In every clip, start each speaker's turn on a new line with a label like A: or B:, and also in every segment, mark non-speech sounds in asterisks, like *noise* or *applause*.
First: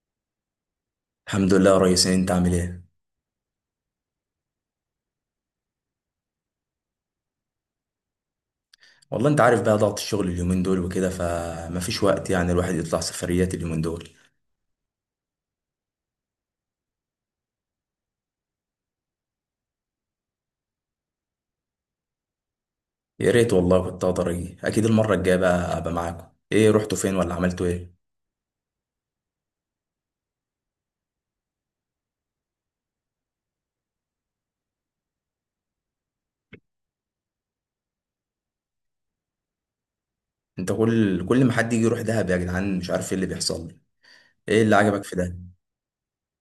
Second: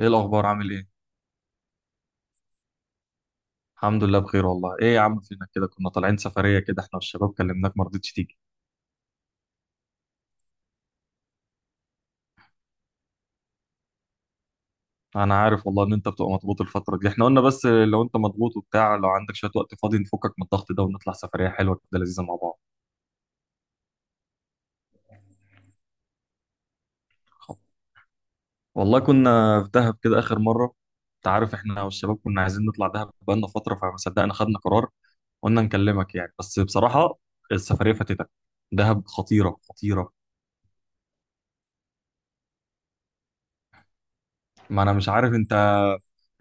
A: ايه الاخبار؟ عامل ايه؟
B: الحمد لله يا ريس إيه، انت عامل ايه.
A: الحمد لله بخير والله. ايه يا عم، فينك كده؟ كنا طالعين سفريه كده احنا والشباب، كلمناك ما رضيتش تيجي.
B: والله انت عارف بقى ضغط الشغل اليومين دول وكده فمفيش وقت يعني الواحد يطلع سفريات اليومين دول.
A: انا عارف والله ان انت بتبقى مضغوط الفتره دي، احنا قلنا بس لو انت مضغوط وبتاع، لو عندك شويه وقت فاضي نفكك من الضغط ده ونطلع سفريه حلوه كده لذيذه مع بعض.
B: يا ريت والله كنت اقدر اجي، اكيد المره الجايه بقى ابقى معاكم. ايه رحتوا فين ولا عملتوا ايه؟
A: والله كنا في دهب كده اخر مره. انت عارف احنا والشباب كنا عايزين نطلع دهب بقالنا فتره، فما صدقنا خدنا قرار. قلنا نكلمك بس بصراحه السفريه فاتتك. دهب خطيره خطيره.
B: انت كل ما حد يجي يروح دهب يا جدعان مش عارف ايه اللي بيحصل لي. ايه اللي
A: ما انا
B: عجبك
A: مش
B: في
A: عارف
B: ده؟
A: انت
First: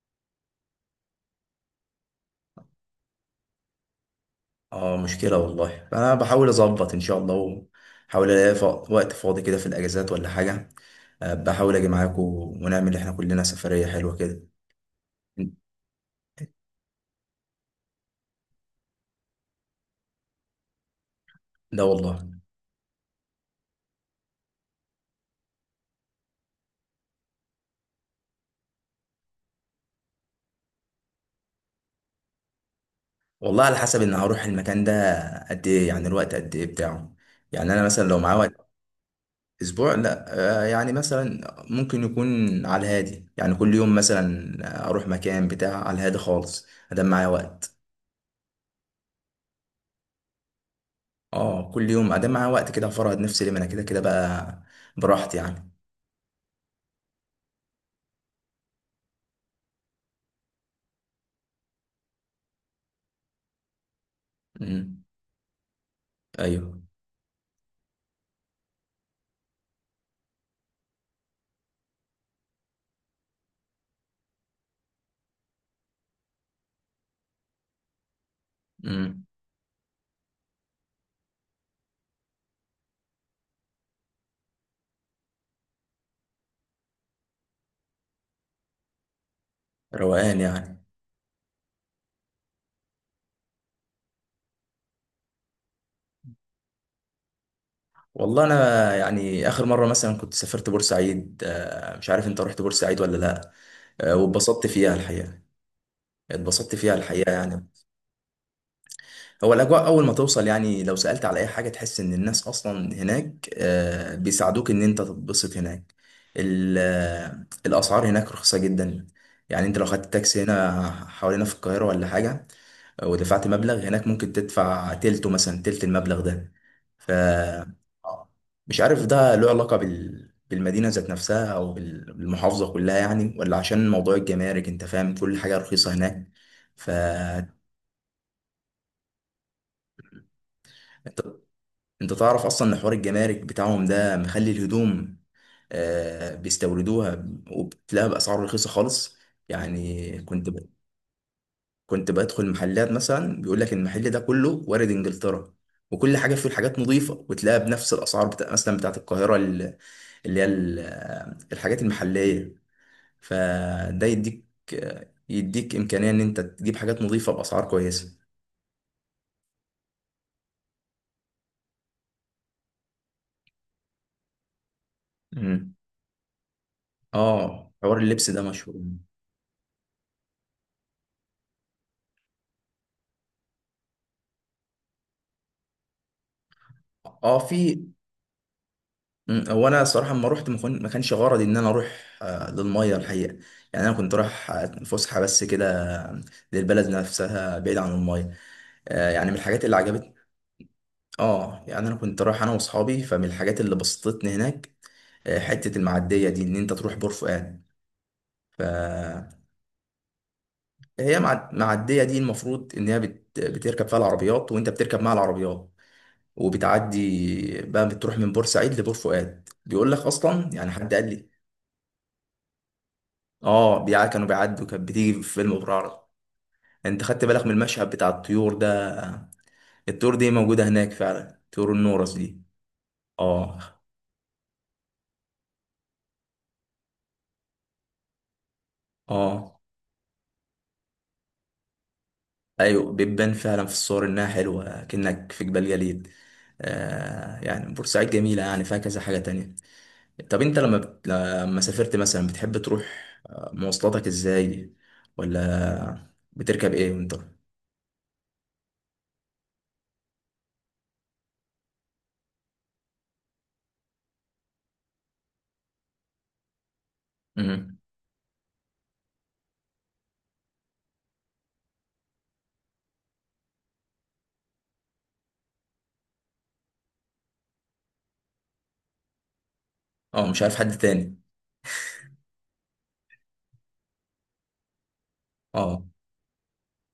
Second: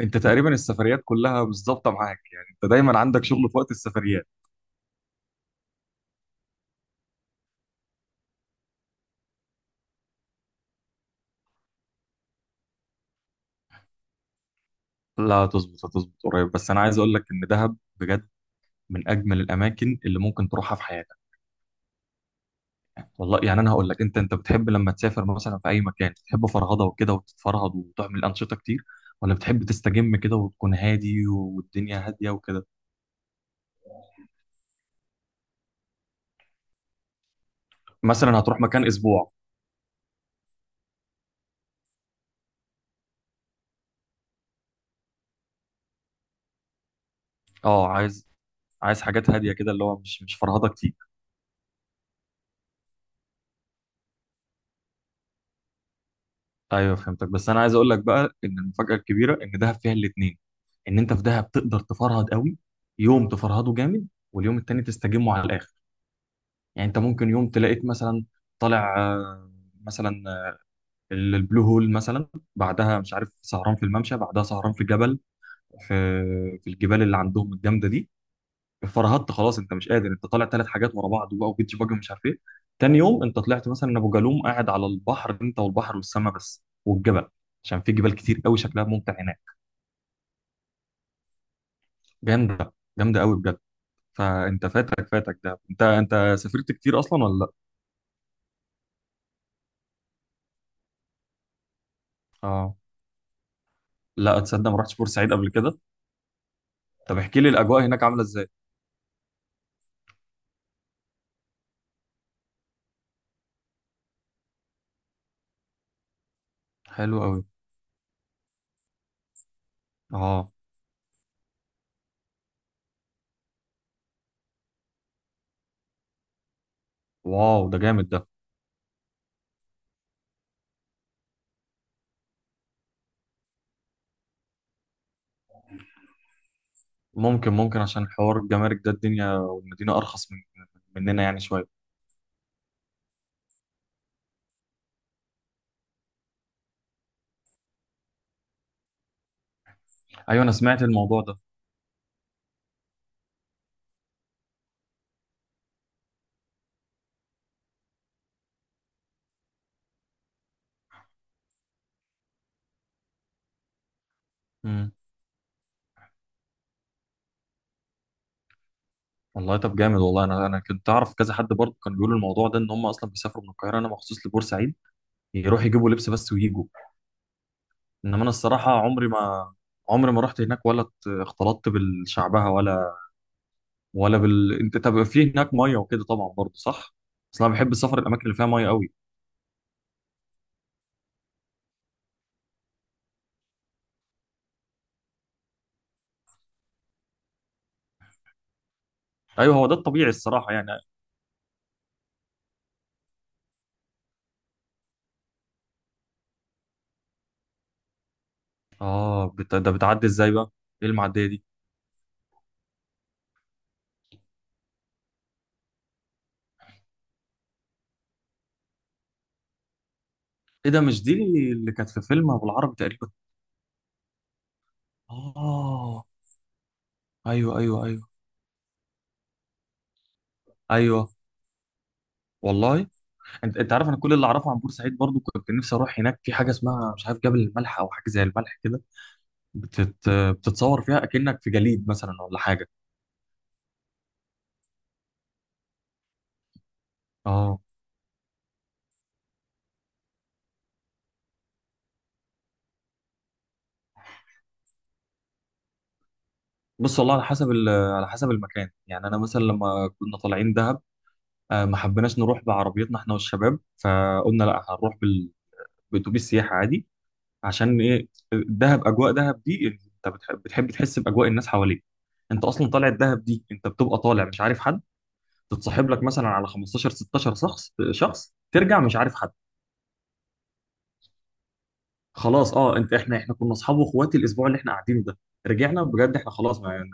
A: انت تقريبا السفريات كلها مش ظابطه معاك، يعني انت دايما عندك شغل في وقت السفريات.
B: اه مشكله والله، انا بحاول اظبط ان شاء الله. وحاول الاقي ف- وقت فاضي كده في الاجازات ولا حاجه. اه، بحاول اجي معاكم ونعمل احنا كلنا سفريه حلوه كده.
A: لا هتظبط هتظبط قريب. بس انا عايز اقول لك ان دهب بجد من اجمل الاماكن اللي ممكن تروحها في حياتك.
B: ده والله.
A: والله انا هقول لك، انت بتحب لما تسافر مثلا في اي مكان بتحب فرهضه وكده وتتفرهد وتعمل انشطه كتير، ولا بتحب تستجم كده وتكون هادي والدنيا هاديه وكده؟
B: والله على حسب ان هروح المكان ده قد ايه، يعني الوقت قد ايه بتاعه. يعني انا مثلا لو معايا
A: مثلا هتروح
B: وقت
A: مكان اسبوع.
B: اسبوع، لا. آه، يعني مثلا ممكن يكون على الهادي، يعني كل يوم مثلا اروح مكان بتاع على الهادي خالص ادام معايا وقت.
A: اه، عايز عايز حاجات هاديه كده، اللي هو مش فرهضه كتير.
B: اه كل يوم ادام معايا وقت كده هفرهد نفسي ليه، ما انا كده كده بقى، براحتي يعني.
A: ايوه فهمتك. بس انا عايز اقول لك بقى ان المفاجاه الكبيره ان دهب فيها الاثنين. ان انت في دهب تقدر تفرهد قوي، يوم تفرهده جامد واليوم التاني
B: امم
A: تستجمه على الاخر.
B: ايوه.
A: يعني انت ممكن يوم تلاقيك مثلا طالع مثلا البلو هول مثلا، بعدها مش عارف سهران في الممشى، بعدها سهران في جبل، في في الجبال اللي عندهم الجامده دي.
B: امم
A: فرهدت خلاص انت مش قادر، انت طالع ثلاث حاجات ورا بعض بقى وبيتش باجي ومش عارف ايه. تاني يوم انت طلعت مثلا ابو جالوم، قاعد على البحر انت والبحر والسماء بس والجبل، عشان في جبال كتير قوي شكلها ممتع هناك.
B: روقان يعني.
A: جامده جامده قوي بجد. فانت فاتك فاتك ده. انت سافرت كتير اصلا ولا لا؟
B: والله انا يعني اخر مره مثلا كنت سافرت بورسعيد، آه، مش عارف انت رحت
A: اه،
B: بورسعيد ولا لا. آه،
A: لا
B: واتبسطت
A: تصدق، ما
B: فيها
A: رحتش بورسعيد
B: الحقيقه.
A: قبل كده.
B: اتبسطت فيها
A: طب
B: الحقيقة
A: احكي لي
B: يعني.
A: الاجواء هناك عامله ازاي؟
B: هو الأجواء أول ما توصل، يعني لو سألت على أي حاجة تحس إن الناس أصلا هناك آه، بيساعدوك إن أنت تتبسط هناك.
A: حلو قوي.
B: الأسعار هناك رخيصة جدا. يعني أنت لو خدت تاكسي
A: اه.
B: هنا حوالينا في القاهرة ولا حاجة، آه، ودفعت مبلغ، هناك ممكن تدفع تلته مثلا، تلت المبلغ ده. ف
A: واو
B: آه،
A: ده جامد ده.
B: مش عارف ده له علاقة بال بالمدينة ذات نفسها أو بالمحافظة كلها يعني، ولا عشان موضوع الجمارك. أنت فاهم كل حاجة رخيصة هناك. ف
A: ممكن عشان حوار الجمارك ده، الدنيا والمدينه ارخص من مننا يعني شويه.
B: انت تعرف اصلا ان حوار الجمارك بتاعهم ده مخلي الهدوم آه بيستوردوها، وبتلاقيها باسعار رخيصه خالص. يعني
A: ايوه،
B: كنت
A: انا
B: ب...
A: سمعت الموضوع ده.
B: كنت بدخل محلات مثلا بيقول لك المحل ده كله وارد انجلترا، وكل حاجه فيه الحاجات نظيفه وتلاقيها بنفس الاسعار بتاع مثلا بتاعت القاهره اللي هي الحاجات المحليه. فده يديك
A: مم.
B: آه، يديك امكانيه ان انت تجيب حاجات نظيفه باسعار كويسه.
A: والله طب جامد. والله انا كنت اعرف كذا حد برضه كان بيقول الموضوع ده، ان هم اصلا بيسافروا من القاهره انا مخصوص لبورسعيد يروحوا
B: مم.
A: يجيبوا لبس بس ويجوا.
B: اه حوار
A: انما
B: اللبس
A: انا
B: ده
A: الصراحه
B: مشهور.
A: عمري ما رحت هناك، ولا اختلطت بالشعبها، ولا ولا بال، انت طب في هناك ميه وكده طبعا برضه صح؟
B: اه
A: بس انا بحب
B: في.
A: السفر الاماكن اللي فيها ميه قوي.
B: مم، هو انا الصراحه لما رحت ما كانش غرضي ان انا اروح آه، للميه الحقيقه. يعني انا كنت رايح آه، فسحه بس كده، آه، للبلد نفسها بعيد عن الميه. آه، يعني من
A: ايوه
B: الحاجات
A: هو ده
B: اللي
A: الطبيعي
B: عجبتني،
A: الصراحه يعني.
B: اه، يعني انا كنت رايح انا واصحابي، فمن الحاجات اللي بسطتني هناك آه، حته المعديه دي ان انت تروح بور فؤاد.
A: اه
B: فهي
A: ده بتعدي ازاي بقى؟ ايه المعديه دي؟
B: معديه دي المفروض ان هي بتركب فيها العربيات، وانت بتركب مع العربيات وبتعدي بقى، بتروح من بورسعيد لبور فؤاد. بيقول لك اصلا، يعني
A: ايه ده،
B: حد
A: مش
B: قال
A: دي
B: لي
A: اللي كانت في فيلم ابو العربي تقريبا؟
B: اه بيع كانوا بيعدوا، كانت بتيجي في فيلم ابراهيم.
A: اه.
B: انت خدت بالك من
A: ايوه ايوه
B: المشهد
A: ايوه.
B: بتاع الطيور ده؟ الطيور دي موجوده هناك
A: ايوه
B: فعلا، طيور النورس دي.
A: والله. انت
B: اه.
A: انت عارف انا كل اللي اعرفه عن بورسعيد برضو، كنت نفسي اروح هناك في حاجه اسمها مش عارف جبل الملح، او حاجه زي الملح كده.
B: اه.
A: بتتصور فيها اكنك في جليد مثلا ولا حاجه.
B: ايوه بتبان فعلا في الصور انها حلوه كأنك في جبال جليد. آه
A: اه
B: يعني بورسعيد جميله، يعني فيها كذا حاجه تانية. طب انت لما سافرت مثلا بتحب تروح آه، مواصلاتك ازاي، ولا بتركب ايه
A: بص، والله
B: وانت
A: على
B: رايح؟
A: حسب على حسب المكان. يعني انا مثلا لما كنا طالعين دهب، ما حبيناش نروح بعربيتنا احنا والشباب، فقلنا لا، هنروح باتوبيس سياحه عادي.
B: مم.
A: عشان ايه؟ دهب، اجواء دهب دي، انت بتحب تحس باجواء الناس حواليك. انت اصلا طالع الدهب دي انت بتبقى طالع مش عارف حد، تتصاحب لك مثلا على 15 16 شخص، شخص، ترجع مش عارف حد.
B: اه مش عارف حد تاني.
A: خلاص اه، احنا كنا اصحاب واخواتي الاسبوع اللي احنا قاعدينه ده،
B: اه.
A: رجعنا بجد احنا خلاص، ما يعني.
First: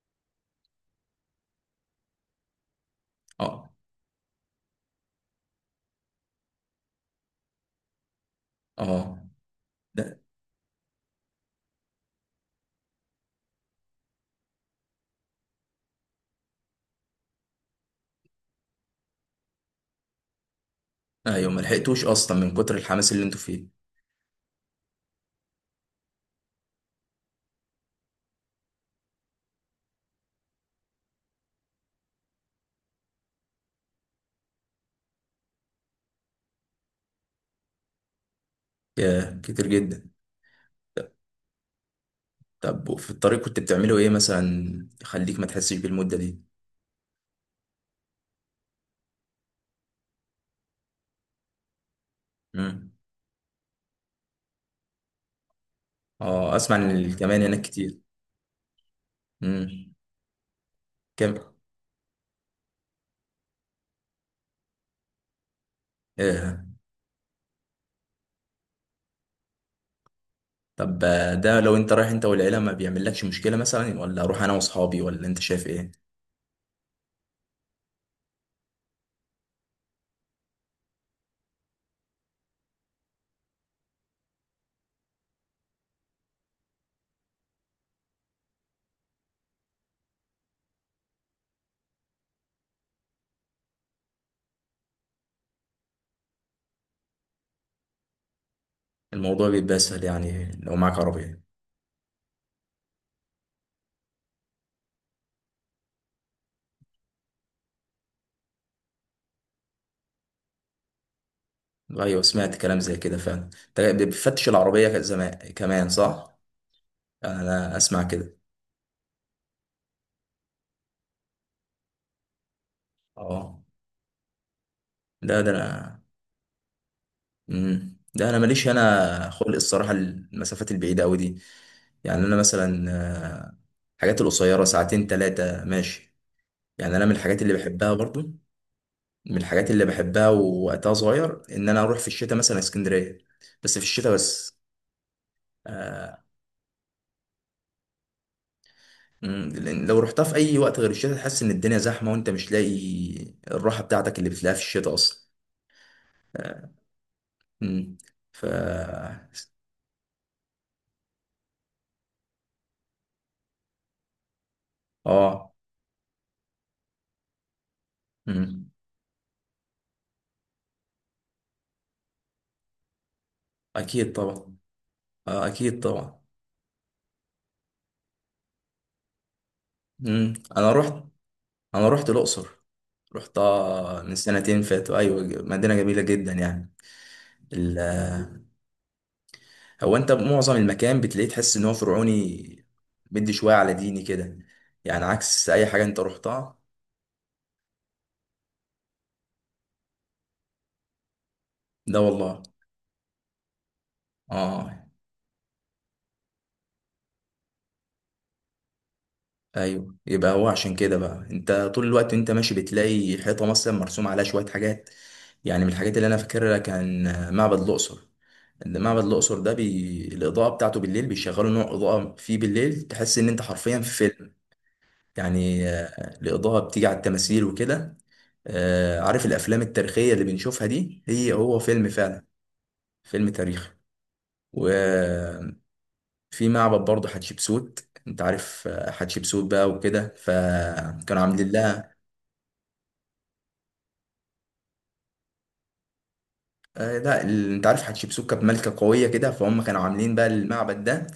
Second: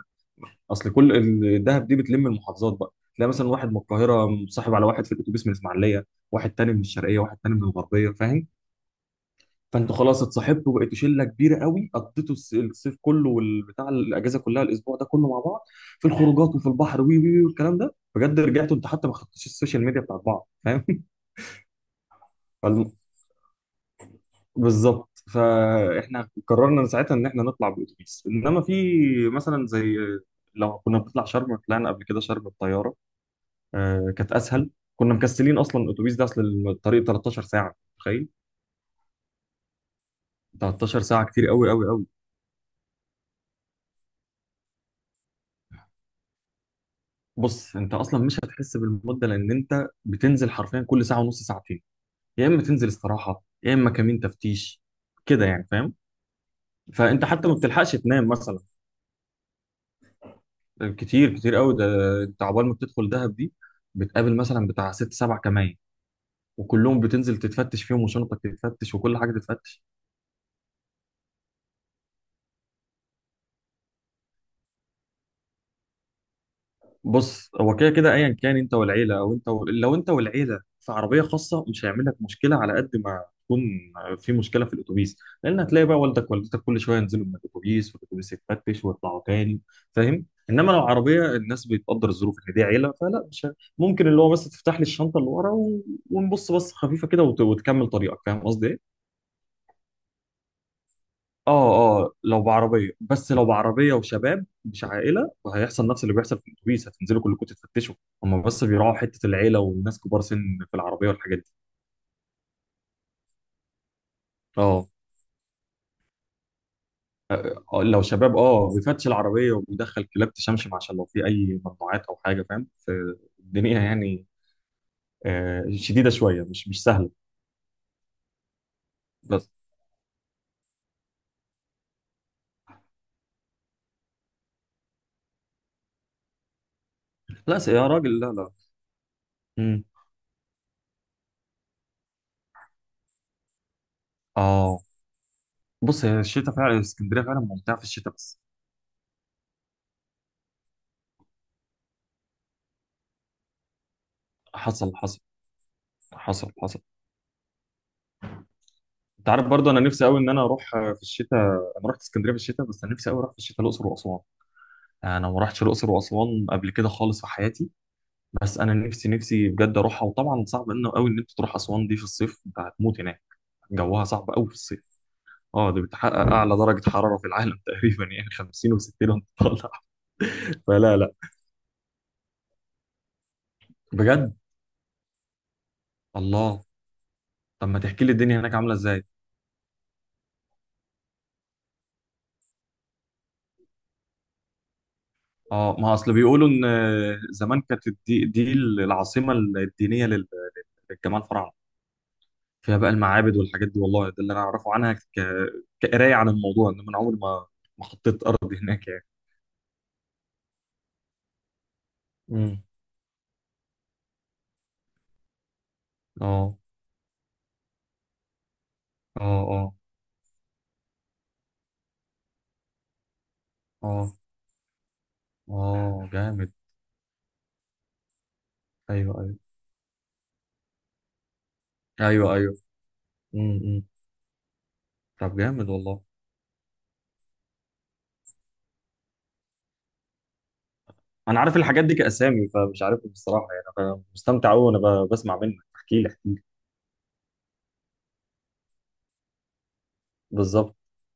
A: اصل كل الدهب دي بتلم المحافظات بقى، تلاقي مثلا واحد
B: اه.
A: من القاهره مصاحب على واحد في الاتوبيس من الاسماعيليه، واحد تاني من الشرقيه، واحد تاني من الغربيه، فاهم؟
B: اه
A: فانتوا خلاص اتصاحبتوا وبقيتوا شله كبيره قوي، قضيتوا الصيف كله والبتاع، الاجازه كلها الاسبوع ده كله مع بعض، في الخروجات وفي البحر وي وي وي والكلام ده. بجد رجعتوا انت حتى ما خدتوش السوشيال ميديا بتاعت بعض، فاهم؟
B: ايوه، ما لحقتوش اصلا من كتر
A: *laughs*
B: الحماس اللي انتوا فيه.
A: بالظبط. فاحنا قررنا من ساعتها ان احنا نطلع باتوبيس، انما في مثلا زي، لو كنا بنطلع شرم، طلعنا قبل كده شرم بالطياره، آه كانت اسهل. كنا مكسلين اصلا الاتوبيس ده، اصل الطريق 13 ساعه، تخيل.
B: يا كتير جدا.
A: 13 ساعه كتير قوي قوي قوي.
B: طب وفي الطريق كنت بتعملوا ايه مثلا يخليك ما تحسش بالمده دي؟
A: بص، انت اصلا مش هتحس بالمده، لان انت بتنزل حرفيا كل ساعه ونص ساعتين، يا اما تنزل
B: امم.
A: استراحه يا اما كمين تفتيش كده يعني، فاهم؟
B: اه اسمع ان
A: فانت
B: الكمان
A: حتى ما
B: هناك
A: بتلحقش
B: كتير.
A: تنام مثلا.
B: امم. كم؟
A: كتير كتير قوي ده. انت عقبال ما بتدخل دهب دي بتقابل مثلا بتاع ست سبع كمائن،
B: ايه.
A: وكلهم بتنزل تتفتش فيهم، وشنطك تتفتش، وكل حاجه تتفتش.
B: طب آه، ده لو انت رايح انت والعيله ما بيعملكش مشكله، مثلا ولا اروح انا واصحابي، ولا انت شايف ايه؟
A: بص هو كده كده ايا كان، انت والعيله او انت و، لو انت والعيله في عربيه خاصه مش هيعمل لك مشكله، على قد ما تكون في مشكله في الاتوبيس، لان هتلاقي بقى والدك والدتك كل شويه ينزلوا من الاتوبيس والاتوبيس يتفتش ويطلعوا تاني، فاهم؟ انما لو عربيه، الناس بتقدر الظروف ان دي عيله، فلا مش ممكن اللي هو بس تفتح لي الشنطه اللي ورا و، ونبص بص خفيفه كده وتكمل طريقك، فاهم قصدي ايه؟
B: الموضوع بيبقى اسهل يعني لو معاك عربيه.
A: اه اه، لو بعربيه بس، لو بعربيه وشباب مش عائله، وهيحصل نفس اللي بيحصل في الاتوبيس، هتنزلوا كلكم تتفتشوا. هم بس بيراعوا حته العيله والناس كبار سن في العربيه والحاجات دي.
B: ايوه سمعت كلام زي كده فعلا. انت بتفتش
A: اه،
B: العربيه زمان كمان صح، يعني انا اسمع
A: لو شباب
B: كده.
A: اه بيفتش العربيه وبيدخل كلاب تشمشم عشان لو في اي ممنوعات او حاجه، فاهم، في
B: اه.
A: الدنيا يعني.
B: لا ده
A: آه
B: انا،
A: شديده شويه، مش سهله.
B: ده انا ماليش انا خلق
A: بس
B: الصراحه المسافات البعيده قوي دي. يعني انا مثلا آه، الحاجات القصيره ساعتين ثلاثه ماشي. يعني انا من الحاجات اللي
A: لا يا
B: بحبها
A: راجل لا
B: برضو،
A: لا.
B: من الحاجات اللي
A: مم.
B: بحبها ووقتها صغير ان انا اروح في الشتاء مثلا اسكندريه، بس في الشتاء بس.
A: اه بص، هي
B: آه،
A: الشتاء فعلا اسكندريه فعلا ممتعه في الشتاء بس.
B: مم، لأن لو رحتها في اي وقت غير الشتاء تحس ان الدنيا زحمه وانت مش لاقي الراحه بتاعتك اللي بتلاقيها في
A: حصل
B: الشتاء اصلا.
A: حصل. حصل
B: آه،
A: حصل.
B: مم، ف
A: انت عارف برضه انا نفسي قوي ان انا اروح في الشتاء. انا رحت اسكندريه في الشتاء، بس انا نفسي قوي اروح في الشتاء الاقصر واسوان. انا ما
B: اه،
A: رحتش الاقصر واسوان قبل كده خالص في حياتي. بس
B: مم،
A: انا نفسي نفسي بجد اروحها. وطبعا صعب انه قوي ان انت تروح اسوان دي في الصيف، انت هتموت هناك، جوها
B: اكيد
A: صعب قوي في
B: طبعا.
A: الصيف.
B: آه،
A: اه
B: اكيد
A: دي بتحقق
B: طبعا.
A: اعلى درجه حراره في العالم *laughs* تقريبا، يعني 50 و60 وانت طالع.
B: مم.
A: *laughs* فلا لا.
B: انا رحت الاقصر. رحت آه، من
A: بجد؟
B: سنتين فاتوا ايوه، مدينه جميله جدا
A: الله.
B: يعني.
A: طب
B: ال-
A: ما تحكي لي الدنيا
B: آه،
A: هناك عامله ازاي.
B: هو انت معظم المكان بتلاقيه تحس ان هو فرعوني، بدي شويه على ديني كده، يعني عكس اي
A: اه،
B: حاجه
A: ما
B: انت
A: اصل بيقولوا
B: رحتها.
A: ان زمان كانت دي العاصمه الدينيه للجمال الفراعنه.
B: ده والله.
A: فيها بقى المعابد والحاجات دي. والله ده اللي انا
B: اه
A: اعرفه عنها كقرايه عن الموضوع، انما انا عمري ما ما حطيت ارض هناك يعني.
B: ايوه، يبقى هو عشان كده بقى انت طول الوقت انت ماشي
A: امم.
B: بتلاقي حيطه مثلا مرسوم عليها شويه حاجات. يعني من الحاجات اللي انا
A: اه
B: فاكرها كان آه، معبد الاقصر.
A: اه اه
B: الاضاءه بتاعته بالليل، بيشغلوا نوع اضاءه فيه بالليل تحس ان انت حرفيا في
A: اه.
B: فيلم. يعني
A: اه
B: آه،
A: جامد.
B: الاضاءه بتيجي على التماثيل وكده. آه،
A: ايوه
B: عارف
A: ايوه
B: الافلام التاريخيه اللي بنشوفها دي، هي هو فيلم فعلا،
A: ايوه ايوه.
B: فيلم تاريخي.
A: امم. طب
B: وفي
A: جامد والله.
B: معبد برضه حتشبسوت. انت عارف آه، حتشبسوت بقى وكده، فكانوا
A: انا
B: عاملين
A: عارف الحاجات دي
B: لها
A: كاسامي، فمش عارفهم بصراحه يعني. انا مستمتع قوي وانا بسمع منك، احكي لي احكي لي.
B: آه، لا انت عارف حتشبسوت كانت ملكه قويه كده، فهم كانوا عاملين بقى
A: بالظبط.
B: المعبد ده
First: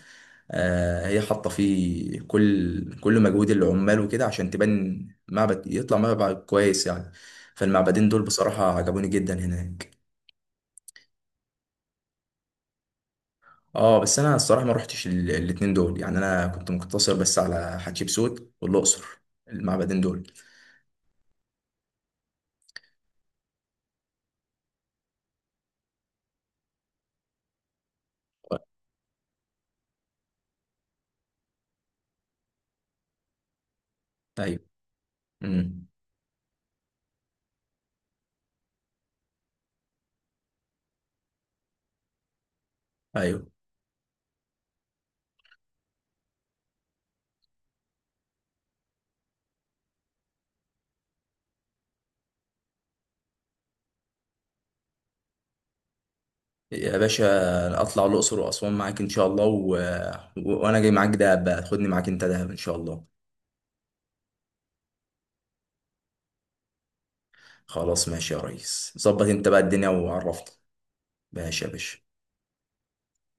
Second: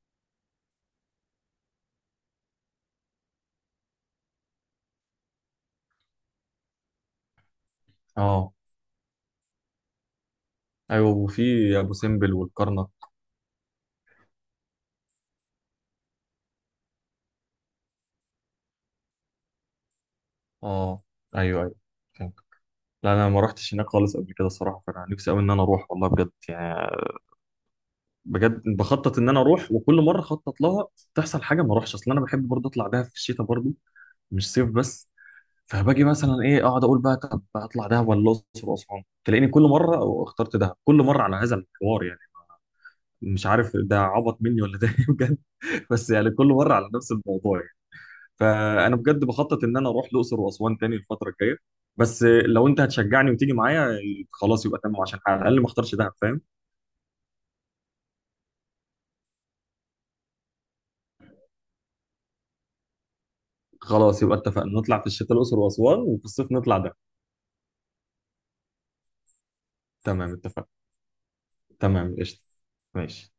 B: آه، هي حاطه فيه كل مجهود العمال وكده عشان تبان معبد، يطلع معبد كويس يعني. فالمعبدين دول
A: اه.
B: بصراحه عجبوني جدا هناك.
A: ايوه، وفي ابو سمبل والكرنك.
B: اه بس انا الصراحه ما روحتش الاتنين دول، يعني انا كنت مقتصر بس على حتشبسوت والاقصر، المعبدين دول.
A: اه. ايوه ايوه. فهمت. لا انا ما رحتش هناك خالص قبل كده الصراحه، فانا نفسي قوي ان انا اروح، والله بجد يعني. بجد بخطط ان انا اروح، وكل مره اخطط لها تحصل حاجه ما اروحش. اصل انا بحب برضه اطلع دهب في الشتاء برضه، مش
B: ايوه.
A: صيف بس.
B: امم.
A: فباجي مثلا ايه، اقعد اقول بقى طب اطلع دهب ولا الاقصر واسوان، تلاقيني كل مره اخترت دهب، كل مره على هذا الحوار يعني.
B: ايوه.
A: مش عارف ده عبط مني ولا ده إيه بجد. *laughs* بس يعني كل مره على نفس الموضوع يعني. فانا بجد بخطط ان انا اروح الاقصر واسوان تاني الفتره الجايه، بس لو انت هتشجعني وتيجي معايا، خلاص يبقى تمام، عشان على الاقل ما اختارش دهب، فاهم؟
B: يا باشا اطلع الاقصر واسوان معاك ان شاء الله وانا جاي معاك دهب بقى، خدني معاك انت دهب ان شاء الله.
A: خلاص يبقى اتفقنا، نطلع في الشتاء الاقصر واسوان، وفي الصيف نطلع دهب.
B: خلاص ماشي يا ريس، ظبط انت بقى الدنيا
A: تمام
B: وعرفني.
A: اتفق.
B: ماشي يا باشا.
A: تمام قشطة. ماشي.